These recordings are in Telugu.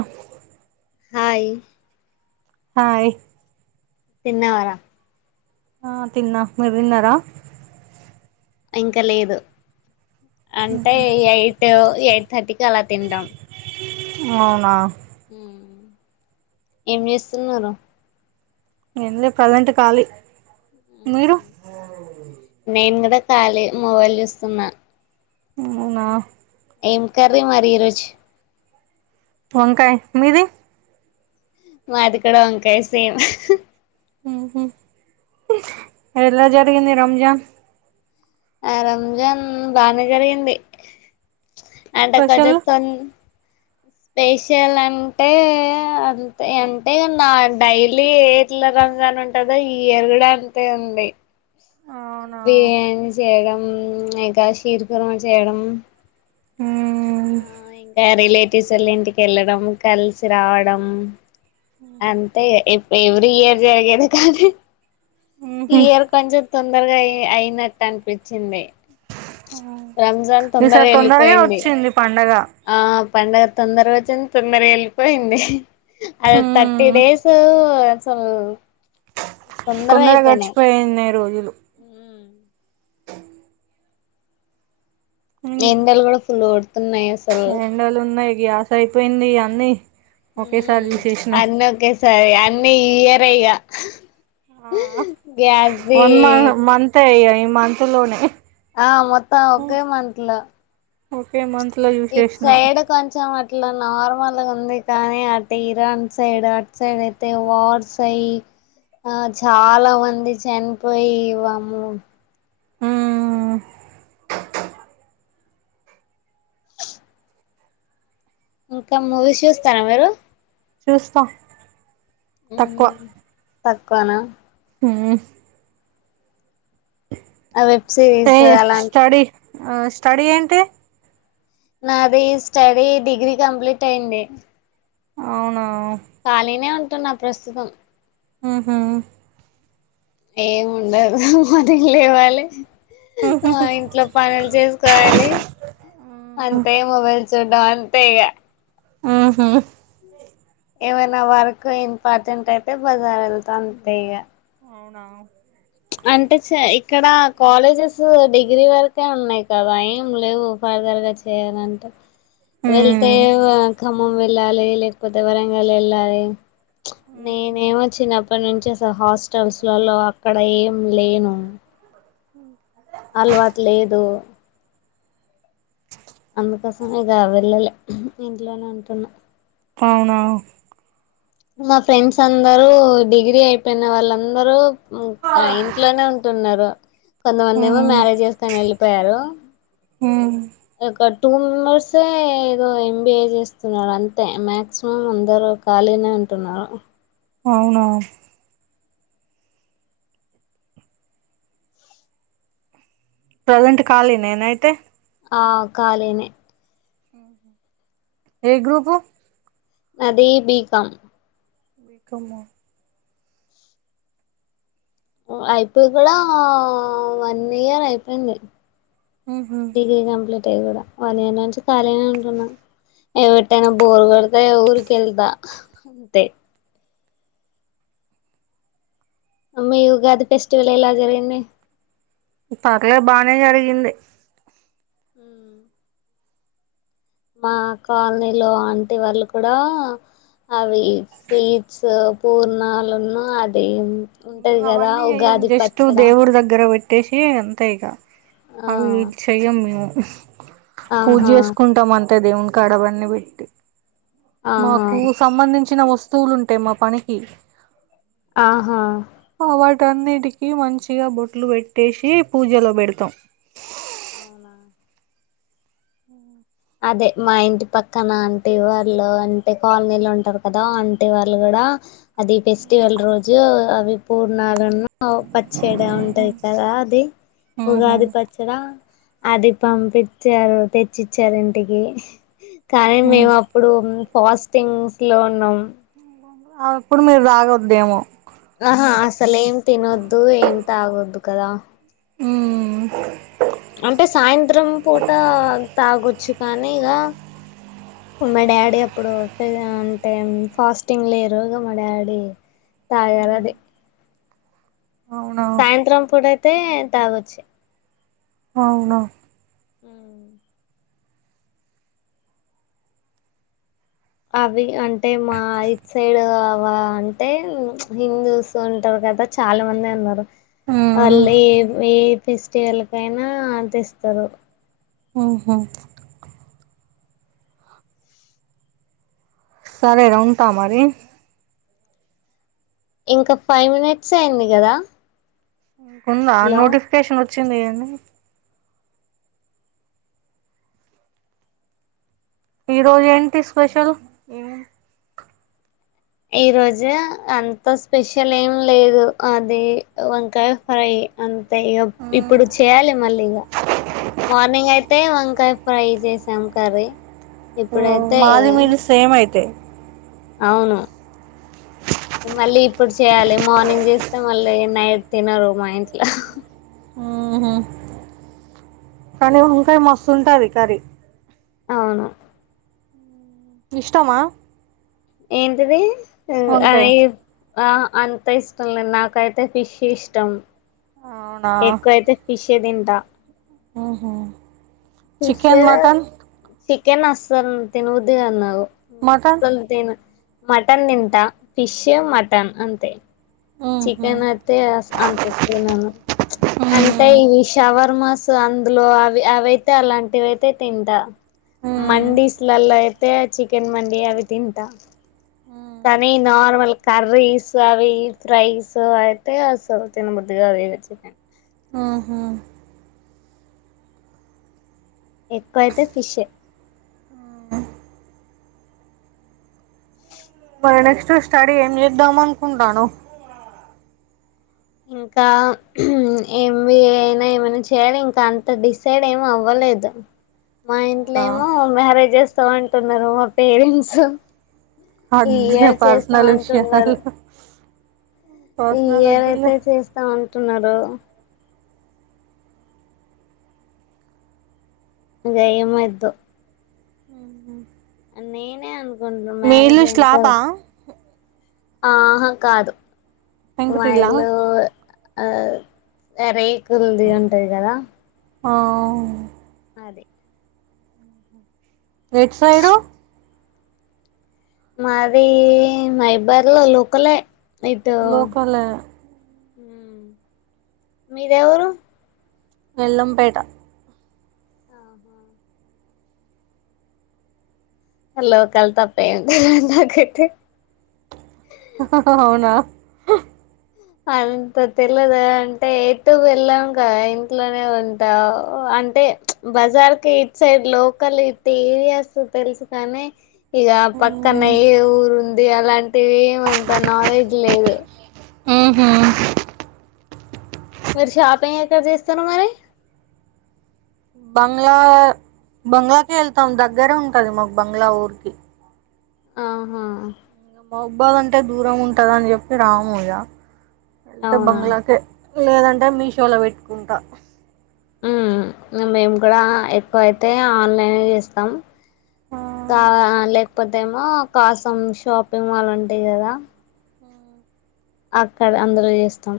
ఆ హాయ్ హాయ్ తిన్నావా రా ఆ తిన్నా మీరు తిన్నారా ఇంకా లేదు అంటే ఎయిట్ ఎయిట్ థర్టీకి అలా తింటాం అవునా హు ఏం చేస్తున్నారు ఏం లే ప్రజెంట్ కాళీ మీరు నేను కూడా ఖాళీ మొబైల్ చూస్తున్న అవునా ఏం కర్రీ మరి ఈరోజు వంకాయ మీది మాది కూడా వంకాయ సేమ్ ఊహు ఎలా జరిగంది రంజాన్ ఆ రంజాన్ బానే జరిగింది అంటే స్పెషల్ కొంచెం తో స్పెషల్ అంటే అంతే అంటే నా డైలీ ఎట్ల రంజాన్ ఉంటుందో ఇయర్ కూడా అంతే ఉంది అవునా బిర్యానీ చేయడం ఇంకా షీర్ కురమ చేయడం ఉమ్ ఆ ఇంకా రిలేటివ్స్ వాళ్ళ ఇంటికి వెళ్ళడం కలిసి రావడం అంతే ఎ ఎవర్రీ ఇయర్ జరిగేది కాని ఉహు ఈ ఇయర్ కొంచెం తొందరగా అయి అయినట్టు అనిపించింది రంజాన్ ఈసారి తొందరగా వెళ్ళిపోయింది వచ్చింది పండుగ ఆ పండుగ తొందర వచ్చింది తొందర వెళ్ళిపోయింది అది ఉమ్ థర్టీ డేస్ అసలు తొందరగా గడిచిపోయినాయి రోజులు లు ఉమ్ ఎందలు కూడా ఫుల్ ఓత న్నాయి అసలు ఎండలు ఉన్నాయి గ్యాస్ అయిపోయింది అన్నీ ఒకేసారి తీసేసినాం అన్న ఒకకే సర అన్న ఈ అయగా ఆ వన్ మంత మస లోనే ఆ మొత్తం ఒకే మంత్ లో ఓకే మంత ఇ సైడ్ కొంచం మ ఇట్లా నార్మల్ ఉంది కానీ అటు ఇరాన్ సైడ్ అటు సైడ్ అయితే వార్స్ అయి ఆ చాలా మంది చనిపోయిము మ్మ్ ఇంకా మూవీస్ చూస్తారా మీరు చూస్తా తకువ కాణ హ ఆ వెబ్ ఏ సిరీస్ అలాంటి స్టడీ ఆ స్టడీ ఏంటి నాది స్టడీ డిగ్రీ కంప్లీట్ అయి్యంది అవునా ఖళిన ఉంట అంట నా ప్రస్తుతం ఆహా ఏంండదు మదం లేవాలి ఆ ఊహుహు ఇంట్లో పనులు చేసుకోవాలి అంతే మొబైల్ చూంట అంతేగా ఆహా ఏమైనా వర్క్ ఇంపార్టెంట్ అయితే బజార్ వెళ్తంటే ఇగ అవునా అంటే ఇక్కడ కాలేజెస్ డిగ్రీ వరకే ఉన్నాయి్ కదా ఏం లేవు ఫర్దర్గా చేయాలంటే వెళ్తే మ్మ్ మ్మం ఎళ్ళాలి లేకపోతే వరంగాల ఎల్ాల నేనేమోచ్చినప్పటి నుంచిస హాస్టల్స్లలో అక్కడ ఏ లేను ఇకా అలవాటు లేదు అందుకోసం ఇది వెల్లాలి ఇంట్లోనే ఉంటున్నా పవునా మా ఫ్రెండ్స్ అందరూ డిగ్రీ అయిపోయిన వాళ్ళందరూ ఆ ఇంట్లోనే ఉంటున్నారు కొంతమంది ఏమో మ్మ్ మ్యారేజ్ చేస్కొని వెళ్ళిపోయారు హ ఒక టూ మెంబర్సే ఏదో ఎంబిఏ చేస్తున్నారు అంతే మ్యాక్సిమం అందరు ఖాళీనే ఉంటున్నారు అవునా ప్రెజెంట్ ఖాళి నేనైతే ఆ కాలినే ఏ గ్రూపు నాదీ బీగం బికమ్మా అయిపోయి కూడా వన్ ఇయర్ అయిపోయింది ఊహూ డిగ్రీ కంప్లీట్ అయికూడా వన్ ఇయర్ నుంచి ఖాళీనే ఉంటున్నా ఎవిటైనా బోరు కొడతే ఊరికి వెళ్తా అంతే అమ్మ ఇ ఉగాది ఫెస్టివల్ ఎలా జరిగింది పర్లే బానే జరిగింది మా కాలనీలో ఆంటి వాళ్ళు కూడా అవి స్వీట్స్ పూర్ణాలను అడి మేము అవన్నీ చెయ్యం జెస్ట్ దేవుడి దగ్గర పెట్ పెట్టేసి అంతే ఇక ఆ అవి ఇ చెయ్యం మేము పూజ ఆహా చేసుకుంటాం అంత టే దేవున్ కాడబన్ని పెట్టి ఆహా మాకు సంబంధించిన వస్తు వస్తువులు ఉంటాయి మా పనికి ఆహా వాటన్నిటికి మంచిగా బొట్లు పెట్టేసి పూజలో పెడతాం అవునా అదే మా ఇంటి పక్కన ఆంటీ వాళ్ళు అంటే కాలనీలు ఉంటారు కదా ఆంటీ వాళ్ళు కూడా అది ఫెస్టివల్ రోజు అవి పూర్ణాలను పచ్చడి దా ఉంటాది కదా అది ఉహు ఉగాది పచ్చడా అది పంపిచ్చారు తెచ్చిచ్ వచ్చారు ఇంటికి కానీ మేము అప్పుడు ఫాస్టింగ్స్లో ఉన్నాం మ్ అ అప్పుడు మీరు రాగోఉద్దేమో ఆహా అసలేం తినొద్దు ఏం తాగోద్దు కదా ఉ అంటే సాయంత్రం పూట తాగొచ్చు కానీ ఇక మా డాడీ అప్పుడు అంటే ఫాస్టింగ్ లేరు ఇక మా డాడీ తాగారు అది అవునా సాయంత్రం పూటయితే తాగొచ్చు అవునా అ అవి అంటే మా ఇయిట్ సైడ్ అంటే హిందూస్ ఉంటారు కదా చాలా మంది అన్నారు వాళ్ళు ఏ ఏ ఫెస్టివల్ కైనా అ తెస్తారు ఓహో సరే ర ఉంటా మరి ఇంకా ఫైవ్ మినిట్స్ అయింది కదా ఉంద హలో నోటిఫికేషన్ వచ్చ వచ్చింది అండి ఈ రోజు ఏంటి స్పెషల్ ఈ రోజు అంత స్పెషల్ ఏం లేదు అది వంకాయ ఫ్రై అంతే ఇక ఇప్పుడు చేయాలి మళ్ళీ ఇక మార్నింగ్ అయితే వంకాయ ఫ్రై చేసాం కర్రీ ఇప్పుడైతే మాది మీలు సేమ్ అయితే అవును మళ్ళీ ఇప్పుడు చేయాలి మార్నింగ్ చేస్తే మళ్ళీ నైట్ తినరు మా ఇంట్లో ఊహు కానీ వంకాయ మస్తు ఉంటాంది కార అవును ఇష్టమా ఏంటిది అద వంకాయ ఆ అంత ఇష్టం లేదు నాకైతే ఫిష్ ఇష్టం అవునా ఎకువ అయితే ఫిషే దని ద ఆహా చికెన్ మటన్ చికెన్ అస్తార్ తిినది నావు మటన్ అస్లుదేను మటన్ నింత ఫిష్ మటన్ అంతే ఊహు చికెన్ అయితే అంతతి నను అంటే ఊమ్ ఇవిషవ చర్మాసు అందులో అవి అవయితే అలాంటివి అయితే తింటా ఊమ్ మండీస్లలా ఇ అ చికెన్ మడి అవి తింటా ఊమ్ కానీ నార్మల్ కర్రీస్ అవి ఫ్రైస్ అయితే అసలు తిన బద్దిగా అవి చికె ఆహా ఎక్కువైతే ఫిష్ మరి నెక్స్ట్ స్టడీ ఏం చేద్దాం అనుకుంటాను ఇంకా ఎంబిఏ అయినా ఏమైనా చేయాలి ఇంకా అంత డిసైడ్ ఏమి అవ్వలేదు మా ఇంట్లో అవునా ఏమో మ్యారేజెస్ స్త అంటున్నారు మా పేరెంట్స్ ఈ అది ఇయర్ చేస్తాం పర్సనల్ విషయాల అంటున్నారు ఈ ఎవరైతే చేస్తాం అంటున్నారో ఇదేమోద్దు నేనే అను మీ ఇల్లు శ్లాపా ఆహా కాదు మా పెంకుటిల్లా ఇల్లు ఆ ఎరే కుల్ది ఉంటది కదా ఆవు అదే ఎటు సైడు మాది మైబర్ లో లోకలే లోకలే మీదే ఊరు వెళ్ళంపేట ఆహా లోకల్ తప్ప ఏం తేలీదు నాకైతే అవునా అంత తెలదే అంటే ఎటు వెళ్ళం గా ఇంట్లోనే ఉంటావ్ అంటే ప్చ్ బజార్కి ఇటు సైడ్ లోకల్ ఇటు ఏరియాస్ తెలుసు కానీ ఇగ పక్కనయే ఊరు ఉంది అలాంటివి ఏమీ అంత నాలెడ్జ్ లేదు. ఊహూ మీరు షాపింగ్ ఎక్కడ చేస్తారు మరి బంగ్లా బంగ్లాకి వెళ్తాం దగ్గరే ఉంటుంది మాకు బంగ్లా ఊరికి ఆహా మహబుబాద్ అంటే దూరం ఉంటదని చెప్పి రాము ఇగ వెళ్తే అవునా బంగ్లాకే లేదంటే మీషోలో పెట్టుకుంటా హ్మ్ మేము కూడా ఎక్కువ అయితే ఆన్లైనే చేస్తాం తా లే పోతే ఏమో కాసం షాపింగ్ మాల్ ఉంటయి కదా అక్కడ అందరూ చేస్తాం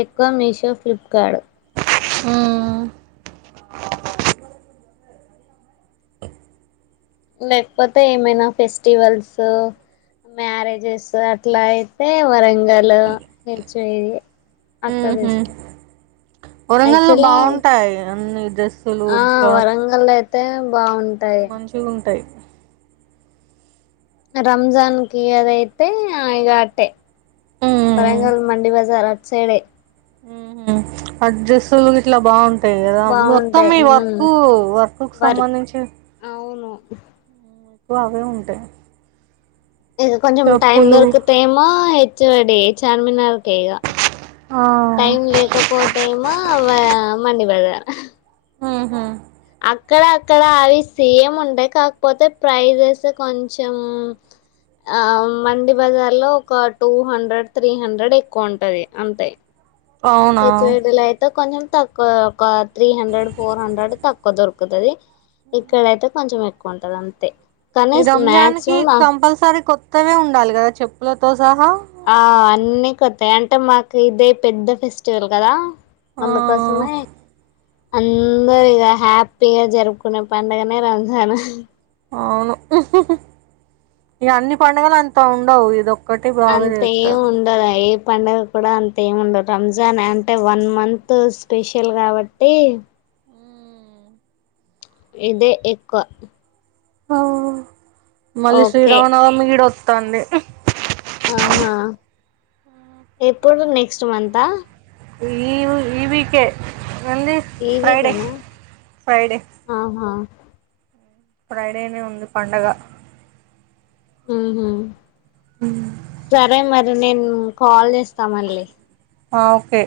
ఎక్కువ మీషో ఫ్లిప్ కార్డు హ్మ్ లేకపోతే ఏమైనా ఫెస్టివల్సు మ్యారేజెస్ అట్లా అయితే వరంగ గల్లో తేయే వరంగల్లో యాక్చువల్లీ బావుంటాయి అన్ని డ్రెస్సులు ష తే బావున్ మంచిగుంటై రంజాన్ కి అదయితే ఇగ అట్టే ఊహూ వరంగల్ మండి బజార అ చేడే అడ్రస్లు ఇట్లా బాగుంట ద మొత్తం బాగుంటాయి ఈ ఉమ్ వర్క్ వర్క్ కు వర్ సంబంధించి అవును ఇకు అవే ఉంటాయి ఇక కొంచం టైమ్ చెప్పులు దొరకు తేమా చ్చవాడే చార్మినార్ కేేగా ఆ టైం లేకపోతేఏమో అవ్వ మండిమడు హుహు అక్కడ అక్కడ అవి సేమ్ ఉంటాయి కాకపోతే ప్రైజెస్ కొంచెం ఆ మండి బజార్ లో ఒక టూ హండ్రెడ్ త్రీ హండ్రెడ్ ఎక్కువ ఉంటాది అంతే అవునా ఏచ్ వెడల్ అయితే కొంచెం తక్కు ఒక త్రీ హండ్రెడ్ ఫోర్ హండ్రడ్ తక్కువ దొరకు ఎక్కుతుది ఇక్కడైతే కొంచెం ఎక్కువ ఉంటది అంతే కానీ ఈ రంజాన్ కి మాక్సిమం కంపల్సరి కొ మొత్తమే ఉండాలి కదా చెప్పులతో సహా ఆ అన్నీ కొత్తాయి అంటే మాకు ఇదే పెద్ద ఫెస్టివల్ కదా ఆ అందుకోసమే అందరు ఇలా హ్యపీ పేరు జరుపుకునే పండగనే రంజాను అవును ఇ అన్ని పండుగలు అంతా ఉండవు ఇదొక్క అంతే ఏం ఉండదు ఐ పండుగ కూడా అంత ఏం ఉండదు రంజాన్ అంటే వన్ మంత్ స్పెషల్ కాబట్టి ఇదే ఎక్కువ ఓ మళ్ళీ ఓకే శ్రీరామానవమి ఇడ తాంది ఆహా ఎప్పుడు నెక్స్ట్ మంతా ఈ ఈ వికె ఉంది ఈ ఫ్రైడే వీకేనా ఫ్రైడే ఆహా ఫ్రైడేనే ఉంది పండగ ఊహు సరే మరి నేను ఉ కాల్ చేస్త అ ఓకే